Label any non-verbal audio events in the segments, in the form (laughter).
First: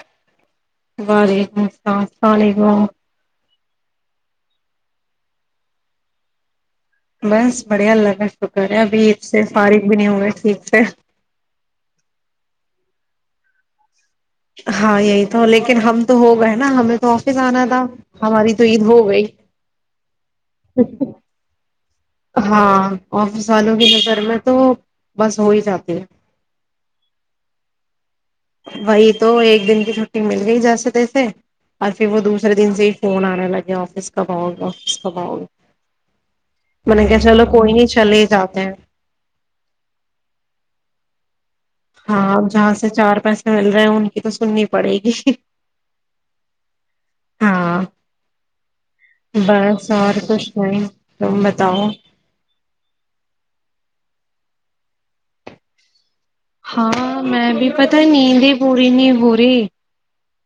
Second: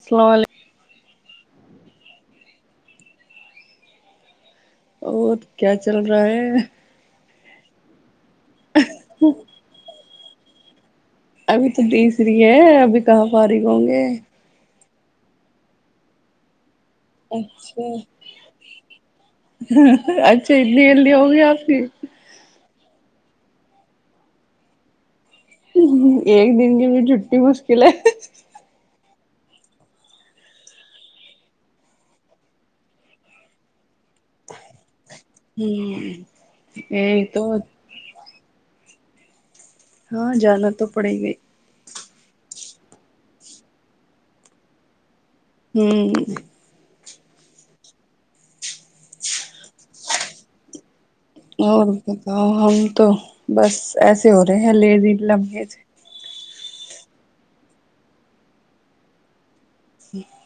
السلام علیکم وعلیکم السلام اور کیا چل رہا ہے بس بڑھیا لگا تو کر ہے ابھی اس سے فارغ بھی نہیں ہوئے ٹھیک ہے ابھی تو تیسری ہے ابھی کہاں فارغ ہوں گے ہاں یہی تو لیکن ہم تو ہو گئے نا ہمیں تو آفس آنا تھا اچھا ہماری تو عید ہو گئی اچھا اتنی الدی ہوگی آپ کی ہاں آفس والوں کی نظر میں تو بس ہو ہی جاتی ہے ایک دن کے لیے چھٹی مشکل ہے (inaudible) وہی تو ایک دن کی چھٹی مل گئی جیسے تیسے اور پھر وہ دوسرے دن سے ہی فون آنے لگے آفس کا با ہ م نے کہ یہی تو چلو کوئی نہیں چلے گا (unintelligible) ہاں جانا تو پڑی گئی ہاں جہاں سے چار پیسے مل رہے ہیں ان کی تو سننی پڑے گی ہوں ہاں بس اور کچھ نہیں تم اور بتاؤ بتاؤ ہم تو بس ایسے ہو رہے ہیں لیزی لمحے سے ہاں میں بھی پتا نیند پورینی ہو رہی جی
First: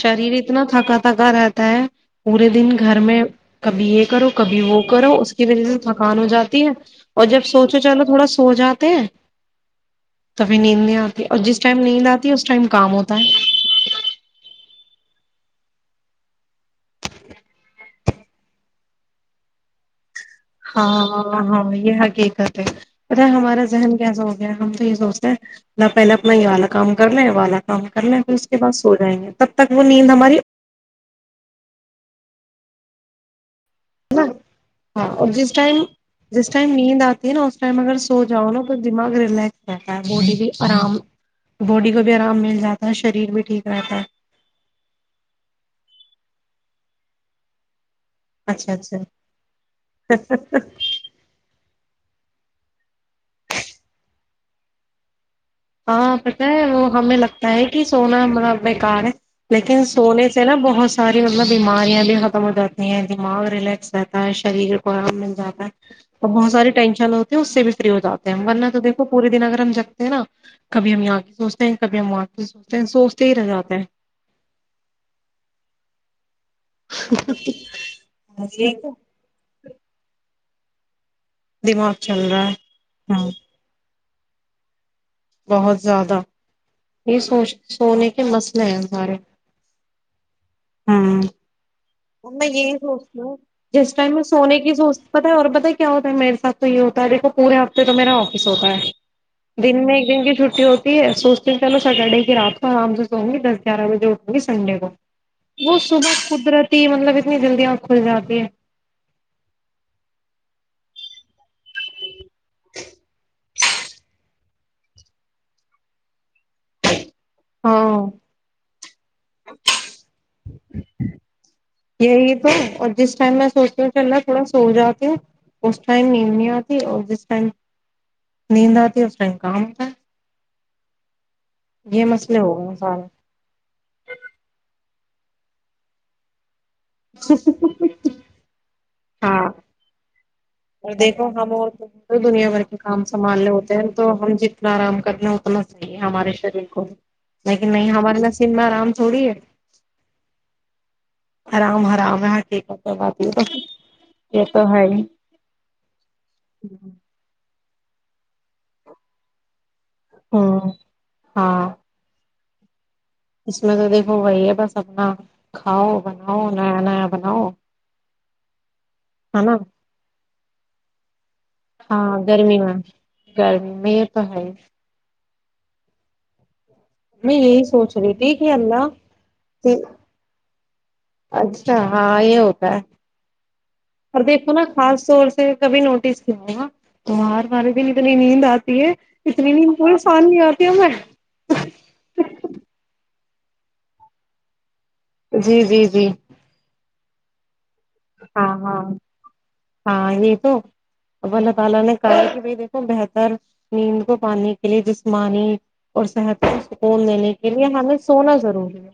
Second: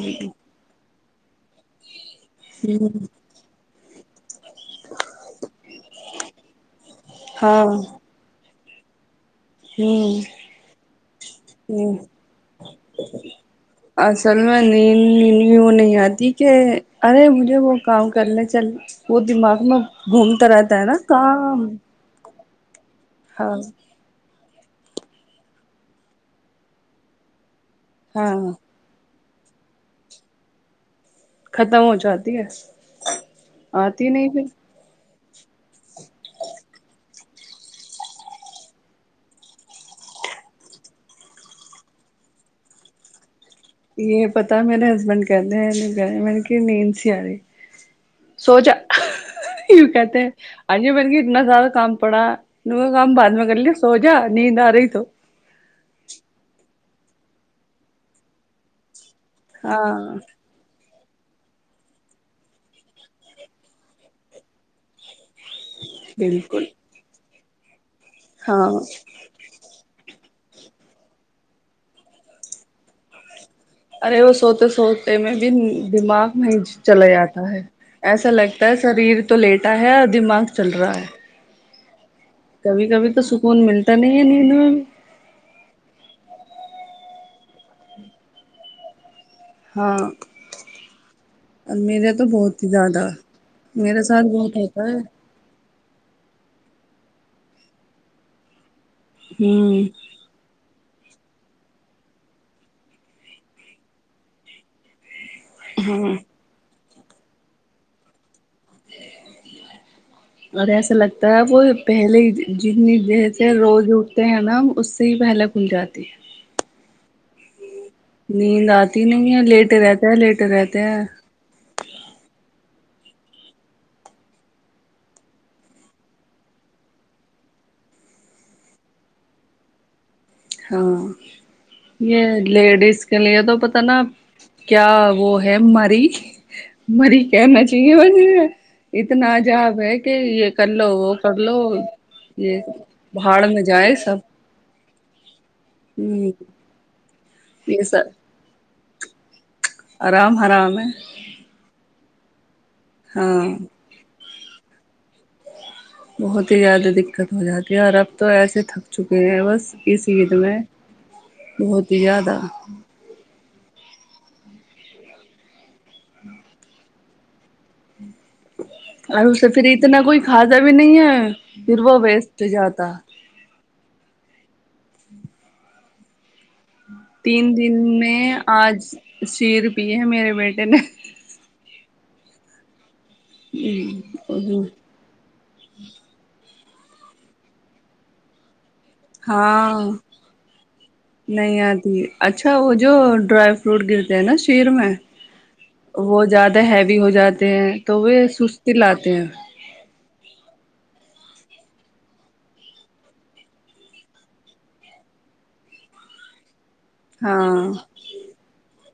شریر اتنا تھکا تھا پکا رہتا ہے پورے دن گھر میں کبھی ایک کرو کبھی وہ کرو اس کی وجہ سے تھکان ہو جاتی ہے اور جب ہاں سوچو چلو تھوڑا سو جات تے ہیں تو پھر نیند نہیں آتی اور جس ٹائم ہ نیند آتی ہے اس ٹائم کام ہوتا ہے اصل نہیں آتی کہ ارے مجھے وہ کام کرنے چل وہ دماغ میں گھومتا رہتا ہے نا کام (unintelligible) پتا ہاں ہمارا ذن کیسا ہوگ ہم تو یہ سوچتے ہیں ل پہلے اپنا یہ والا کام کرنا یہ والا کام کر لیں پھر اس ہاں کے بعد سو جائیں گے تب تک وہ نیند ہماری ختم ہو جاتی ہے آتی نہیں پھر ہاں اور جس ٹائم جس ٹائم نیند آتی ہے نا اس ٹائم اگر سو جاؤ نا تو دماغ ریلیکس رہتا ہے باڈی بھی آرام باڈی کو بھی آرام مل جاتا ہے شریر بھی ٹھیک رہتا ہے یہ پتا میرے ہسبینڈ کہتے ہیں نہیں کہ رہے میں نے کہ مین س آار سوچا اچھا اچھا وں کہتے ہیں ہ ج م نے کہ اتنا زیادہ کام پڑا کاا کام بعد میں کر لیا سو جا نیند آ رہی تو ہاں پتا ہے وہ ہمیں لگتا ہے کہ سونا ہما بیکار ہے لیکن ہاں سونے سے نا بہت ساری مطلب بیماریاں بھی ختم ہو جاتی ہیں دماغ ریلیکس رہتا ہے شریر کو آرام جاتا ہے ا بہت بالکل ساری ٹینشن ہو تو اس س ف ہو جے ہیں ہم ورنہ تو ہاں دھو پورے دن اگر ہم جگتے ہیں نا کبھی ہم یہاں کے سوچتے ہیں کبھی ہم آاں کے سوچتے ہیں سوچتے ہی رہ جاتے ہیں ارے وہ سوتے سوتے میں بھی دماغ وہیں چلا جاتا ہے ایسا لگتا ہے شریر تو لیٹا ہے اور دماغ چل رہا ہے دماغ چل رہا ہے کبھی کبھی تو ہاں سکون ملتا ت نہیںے نہیںین بہت زیادہ یہ سوچ سونے کے مسئلے ہیں ہمارے ہاں میرے تو میں بہت ہی یہی زیادہ سوچتا ہوں جس میرے ٹائم میں ساتھ بہت سونے کی ہوتا ہے سوچ پت اور بت کیا ہوتا ہے میرے ساتھ تو یہ ہوتا ہے دیکھو پورے ہفتے تو میرا آفس ہوتا ہے دن میں ہوں دن کی چھٹی ہوتی سوچتے ہیں چلو سٹرڈے کی رات کو آرام سے سووں گی دس گیارہ بجے اٹھوں گی سنڈے کو وہ صبح قدرت مطلب اتنی جلدی وہ کھل جاتی ہے اور ایسا لگتا ہے وہ پہلے جتنی ج سے روز اٹتے ہیں نا اس سے ہی پہلے کھل جاتی ہے ہاں نیند آتی نہیں ہے لیٹ رہتا ہے لیٹ رہتے ہیں یہی تو اور جس ٹائم میں سوچتی ہوں چلا تھوڑا سو جاتی ہوں اس ٹائم نیند نہیں آتی اور جس ٹائم نیند آتی اس ٹائم کام ہوتا ہے ہاں یہ مسئلے ہو گئے سارے لیڈیز کے لیے تو پتا نا کیا وہ ہے ماری مری کہنا چاہیے وج اتنا ہاں عجاب ہے کہ یہ اور وہ دیکھو کر ہم لو اور دنیا یہ بھر کے کام بھاڑ سنبھالنے میں ہوتے ہیں جائے تو سب ہم جتنا آرام کرنا چاہی ہ ہمارے شریر کو لیکن یہ نہیں سب ہمارے نصب میں آرام سے تھوڑی ہے آرام حرام ہے آرام آرام ہے ٹھیک ہے تو بات ہاں یہ تو ہے بہت ہی زیادہ دقت ہو جاتی یار اب تو ایسے تھک چکے ہیں بس اس عید میں ہوں بہت ہی زیادہ اسسمت وہ د ہو گای ہے بس اپنا کاؤ بناؤ نیا نیا بلوؤ اور اسے پھر اتنا کوئی خضا بھی نہیں ہے پھر وہ ہاں ویسٹ گرمی میں جاتا گرمی میں تو ہے میں تین یہی دن سوچ رہی میں تھی کہ آج اللہ شیر پی ہے میرے بیٹے نے اچ ہاں یہ ہوتا ہے اور دیکھو نا ہوں خاص طور سے کبھی نوٹس کیا ہوا سمار مار دن نہیں آ ہے اتنی ہاں نیند کوئی سان ہمیں نہیں آتی اچھا وہ جو ڈرائی فروٹ گرتے ہیں نا شیر میں جی جی جی وہ زیادہ ہے بھی ہو جاتے ہیں تو وہ ہاں سستی ہاں لاتے ہیں ہاں یہ تو اللہ تعالی نے دیکھو بہتر نیند کو پانی کے لیے جسمانی اور صحت سون دینے کے لیے ہاں ہمیں سونا ضروری ہے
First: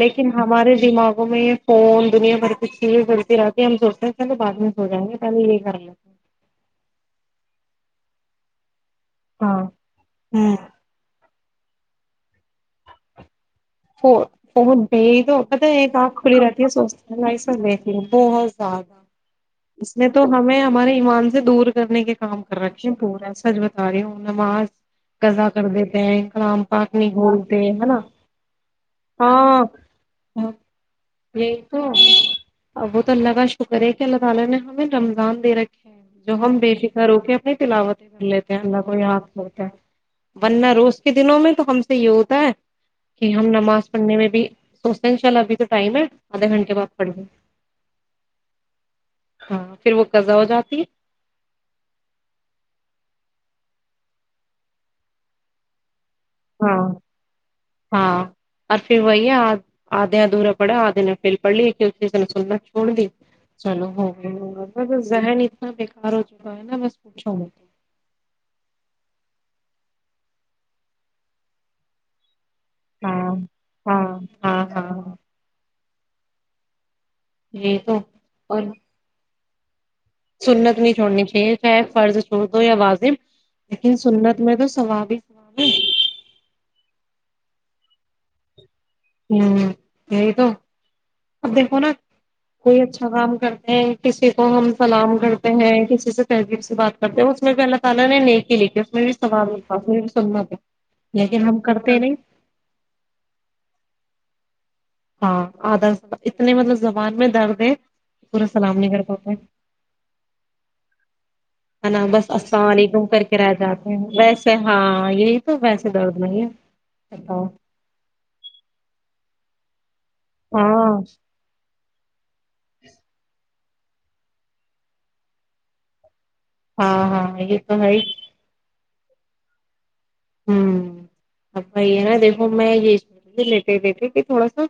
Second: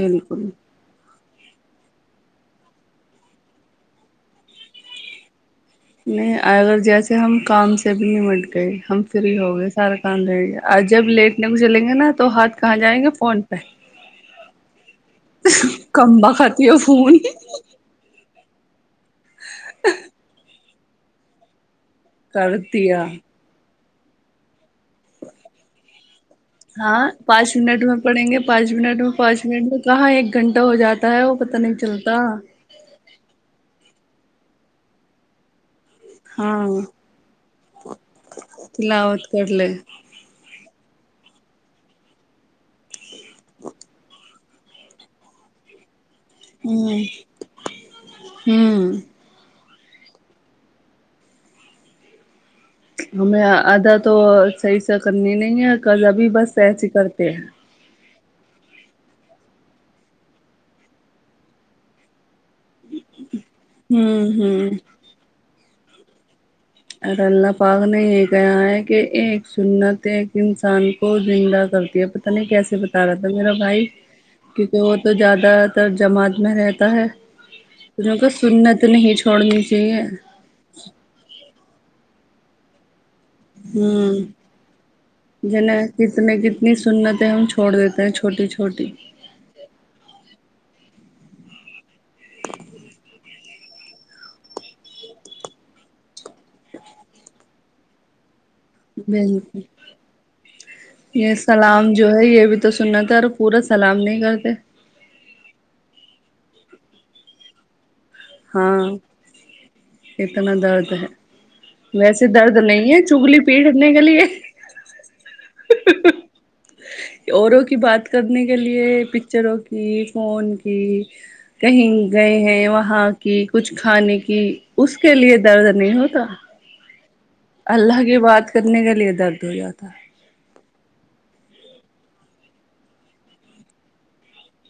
لیکن ہمارے دماغ میں فون دنیا بھر کچھ چیزیں کرڑتی رہتی ہیں ہم سوچتے ہیں پلے بع میں سو جائیں گے پہے یہ کر لیتے نہیں اگر جیسے ہم کام سے چبنی مٹ گئی ہم فری ہیں ہو ہاں گئے سارا کام رہ ہوں گیا آ جب لیٹ نے کو چلیں گے نا تو ہات کہاں جائیں گے فون پہ وہ بہت ب تو پتا ایک آنکھ کمبا کھلی رہتی ہے کھاتی فون سوچتی سب دیکھ ل بہت زیادہ اس میں تو ہمیں ہمارے ایمان سے دور کرنے کے کام کر رکھے ہیں پورا سجو ارے ہ نما قزا کر دیتے ہیں کام پاک ہاں نہیں پانچ گھولتے منٹ ہے میں نا پڑیں گے پانچ منٹ میں پانچ ہاں منٹ میں کہاں ایک گھنٹہ ہو جاتا ہے وہ پت یہی نہیں تو چلتا دیکھیں اللہ تعالی نے ہمیں جو ہم ہاں بے فکر ہو کے اپائی تلاوتیں کر لیتے ہیں اللہ کو یاد تلاوت کر ہوتا لے ہے ورنہ روز کے دنوں میں تو ہم سے یہ ہوتا ہے کہ ہم نماز پڑھنے میں بھی سوچتے ہیں ان شاء اللہ ابھی تو ٹائم ہے آدھے گھنٹے بعد ہوں پڑھ لیں ہوں ہاں پھر وہ کزا ہو جاتی ہے ہمیں آدھا تو صحیح سے کرنی نہیں ہے کز ابھی بس سحچ کرتے ہیں اورر پھر وہی ہے آدے ادھورا پڑا آدھے ن پل پڑ لییز سننا چھوڑ دی چلو ہو ہوں گ ہو زذہ نہیں بے کارو اگر اللہ پاک نے یہ کہا ہے کہ ایک سنت انسان کو زندہ کرتی ہے پت نہیں کیسے بتا رہا تھا ہاں میرا بھائی ہاں ہاں کیونکہ وہ تو ہاں زیادہ تر جماعت میں رہتا ہے یہی تو توں کو اور سننا تو نہیں تھوڑی سنت نہیں چھوڑنی چاہیے فرض چ یا واضم ہوں ثواب جنا ہے کہ تمیں کتنی سنت ہم چھوڑ دیتے ہیں چھوٹی چھوٹی کوئی اچھا کام کرتے ہیں کسی کو ہم سلام کرتے ہیں کسی سے بات کرتے ہیں اس میں بھی اللہ تعالی نے لکھی اس میں بھی ثواب بالکل لکھا اس میں بھی سنت ہے یہ لیکن ہم کرتے سلام ہی جو نہیں ہے یہ بھی تو سننا تھا اور پورا سلام نہیں گتے ہاں آدر اتنے مطلب زبان میں درد ہے پورا سلام ہاں نہیں کر پاتے ہے اتنا درد ہے نا ویسے بس درد السلام نہیں ہے علیکم کر کے چگلی رہ پیٹنے جاتے کے ہیں لیے ویسے ہاں یہی تو ویسے درد نہیں ہے بتاؤ اوروں کی بات کرنے کے لیے پکچروں کی ج فون کی ہاں کہیں گئے ہیں وہاں کچھ کھانے کی اس کے لیے درد نہیں ہوتا ہاں ہاں یہ تو ہے ہی اللہ کی بات کرنے کا لے درد ہو جاتا ہے ہ اب بھائی ہے نا دیکھو میں یہ سوچ لیتے لیتے کہ تھوڑا سا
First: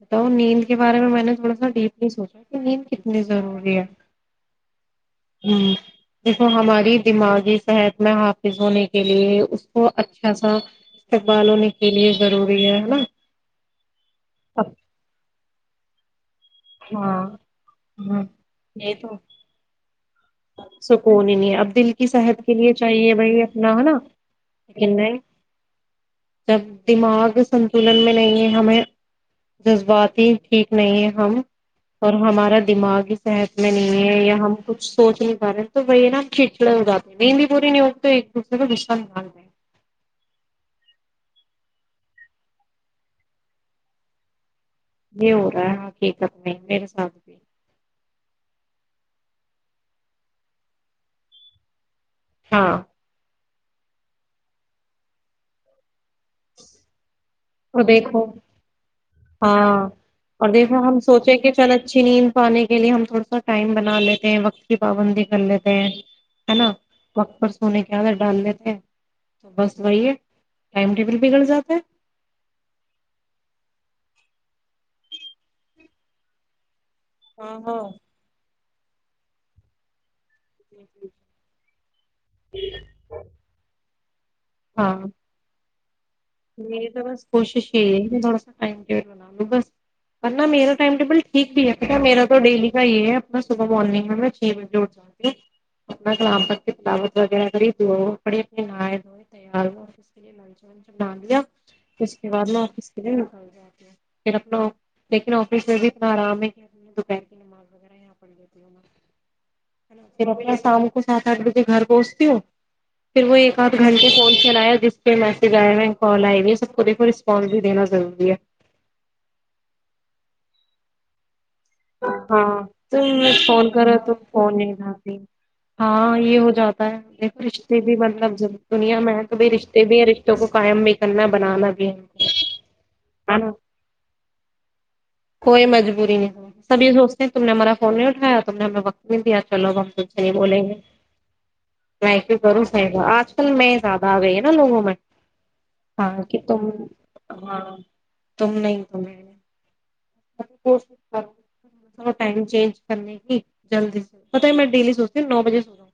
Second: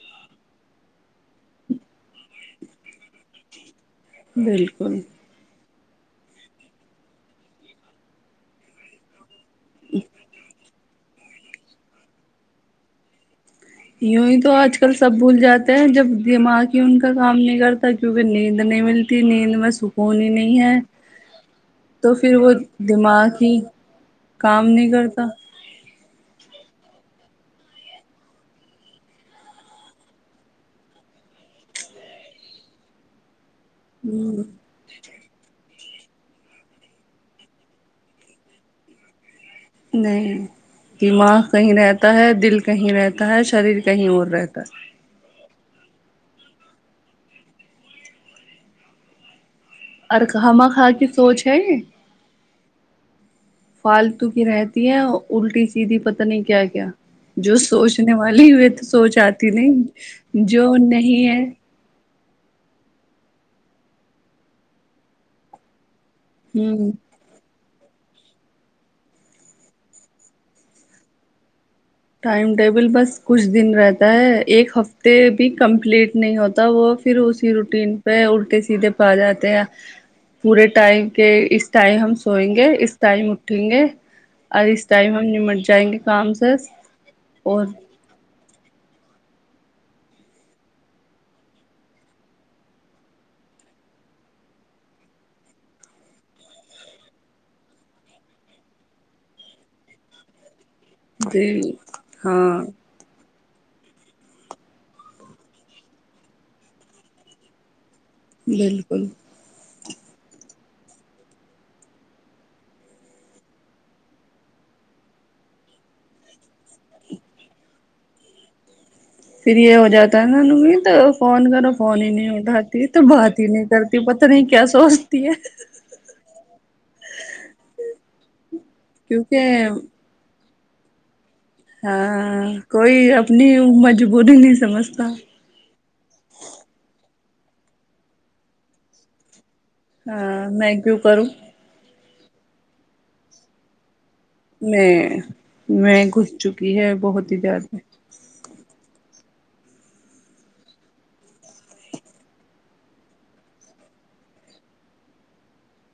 بتاؤ نیند کے بارے میں میں نے تھوڑا سا ڈیپلی سوچا کہ نیند کتنی ضروری ہے بالکل دیکھو ہماری دماغی صحت میں حافظ ہونے کے لیے وہ اچھا سا تقبال ہونے کے لیے ضروری ہے ہے نا یوں ہی تو اب آج کل سب بھول جاتا ہیں جب (unintelligible) دماغی ان کا ہاں کام نہیں کرتا کیوںکہ ہ نیند نہیں یہ تو ملتی نیند میں سکھ سکون ہی نہیں ہے اب دل کی تو پھر صحت وہ کے لیے چاہیے دماغ بھائی ہی اپنا ہے نا کام لیکن نہیں کرتا جب دماغ سنتلن میں نہیں ہے ہمیں جذباتی ٹھیک نہیں ہے ہم اور ہمارا دماغی صحت میں نے یا ہم کچھ سوچ نہیں پا رہے تو وہ نا کچڑے اگاتے ہیں مہندی بوری نہیں ہوگ تو ایک دوسرے کو مشن مانگ د نہیں دماغ کہیں رہتا ہے دل کہیں رہتا ہے شریر کہیں اور رہتا ہے یہ ہو رہا ہے ہاں کیقت نہیں میرے ساتھ بھی اورر کمہ خاں کی سوچ ہے ہاں فالتو کی رہتی ہیں الٹی سیدھی پت نہیں کیا کیا جو اور سوچنے دیکھو والی ہوئے تو سوچ آتی ہاں نہیں اور جو دیکھو ہم نہیں سوچیں ہے کہ چل اچھی نیند پانے کے لیے ہم تھوڑا سا ٹائم بنا لیتے ہیں وقت کی پابندی کر لیتے ہیں ہے نا ہوں وقت پر سونے کے کیاد ڈال لیتے ہیں تو بس وہی ہے ٹائم ٹیبل بگڑ جاتا ہے ٹائم ٹیبل بس کچھ دن رہتا ہے ایک ہفتے بھی کمپلیٹ نہیں ہوتا وہ پھر اسی ہاں ہاں روٹیین پہ الٹے پا جاتات ہیں پورے ٹائم کے اس ٹائم ہم سوئیں گے اس ٹائم اٹھیں گے اور اس ہاں ٹائم ہم نمٹ جائیں گے فرامسس س کوششے تھوڑا سا م بنا لوں بس ورنہ میرا ٹائم ٹیبل ٹھیک بھی ہے بیٹا میرا تو ڈیلی کا یہ ہے اپنا صبح مارگ میں چھ بجے اٹھ جاتی ہوں اپنا کلام پ کی تلاوت وغیرہی د پڑی اپنے نہائے دوئے تیار ہ آس کے لیے لنچ و ڈالیا پ اس کے بعد میں ہاں آفس کے لیے نکال پھر اپنا لیکن آفس میں بھی اتنا آرام ہے کہ دوپہر کی نماز وغیرہ پڑھ لیتی ہوں میں بالکل پھر اپنا شام کو سات آٹھ بجے گھر پہنچتی ہوں پھر وہ ایک آدھ گھنٹ فون چلایا جس پہ میسج آئے ہوئے ہیں کال آئے ہوی سب کو دیکھو رسپانس بھی دینا ضروری ہے پھر یہ ہو جاتا ہے ان بھی تو فون کر ہاں تم فون کرو کرتی تو پتہ فون کیا نہیں ڈاتی سوچتی ہے ہاں یہ ہو جاتا ہے دیکھو رشتے بھی مطلب دنیا میں ہے توھئی کیونکہ رشتے بھی ہے رشتوں کو قائم بھی کرنا بنانا بھی ہے ہاں کوئی ہے اپنی نا مجبوری نہیں سمجھتا دوست تم نے ہمارا فون نہیں اٹھا تم نے ہمیں وت دیا تھا ہاں م کیوں کروں نہیں کی کروں ص نہیں گا آج کل میں آ گئی نا لوگوں میں میں ہاں گھس کہ تم چکی ہے بہت ہی ہاں زیادہ تم نہیں تو میں کوشش کر ٹائم چینج کرنے کی جلدی سے پت ہی میں ڈیلی سوچتی ہوں نو بجے سو رہا ہوں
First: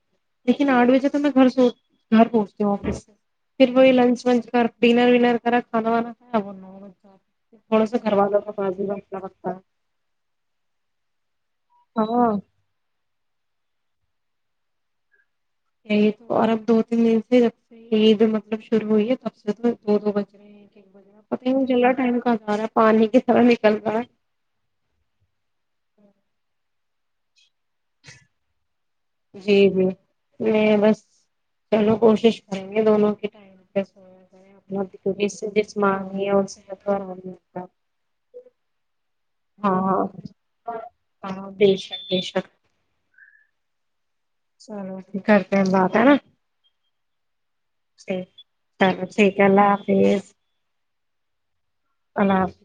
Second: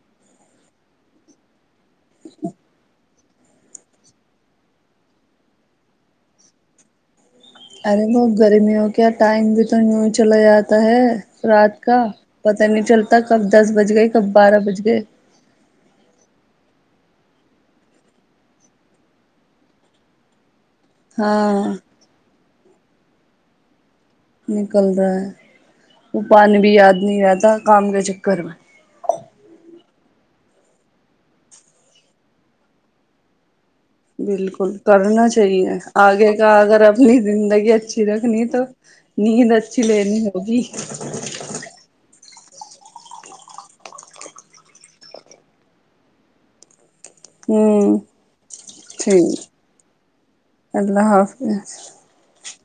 لیکن آٹھ بجے تو میں گھر سو گھر پہنچتے ہو آفس سے پھر وہی لنچ ونچ کر ڈنر ونر کرا کھانا وانا تھوڑا سا ارے گھر وہ والوں کا بازی گرمیوں کیا بیٹھنا ٹائم پڑتا بھی ہے تو نہیںوں چلاے جاتا تو ہے رات کا ہاں پتا نہیں چلتا کب دس بج گئے سب بارہ بج گئے یہی تو اور اب دو تین دن سے جب سے عید مطلب شروع ہوئی ہے تب سے تو دو دو بج رہے ہیں پ ہاں ج ائم کا آدار ہے پانی کی طرح نکل رہا ہے نکل رہا ہے وہ پن بھی یاد نہیں رہد کام کا چکر میں جی جی میں بس چلو کوشش کریں گے دونوں کے ٹائم پہ سویا کریں بالکل اپنا کیونکہ کرنا اس سے چاہیے جسمانی آگے اور کا اگر صحت کو آرام اپنی ملتا ہے۔ زندگی اچھی رکھنی تو نیند اچھی ہاں لین ہوگی ہاں ہاں بے شک بے شک چلو یک کرتے ہیں بات ہے نا ہوں ٹھیک چلو ٹھیک ہے اللہ حافظ ہے اللہ حافظ اللہ حافظ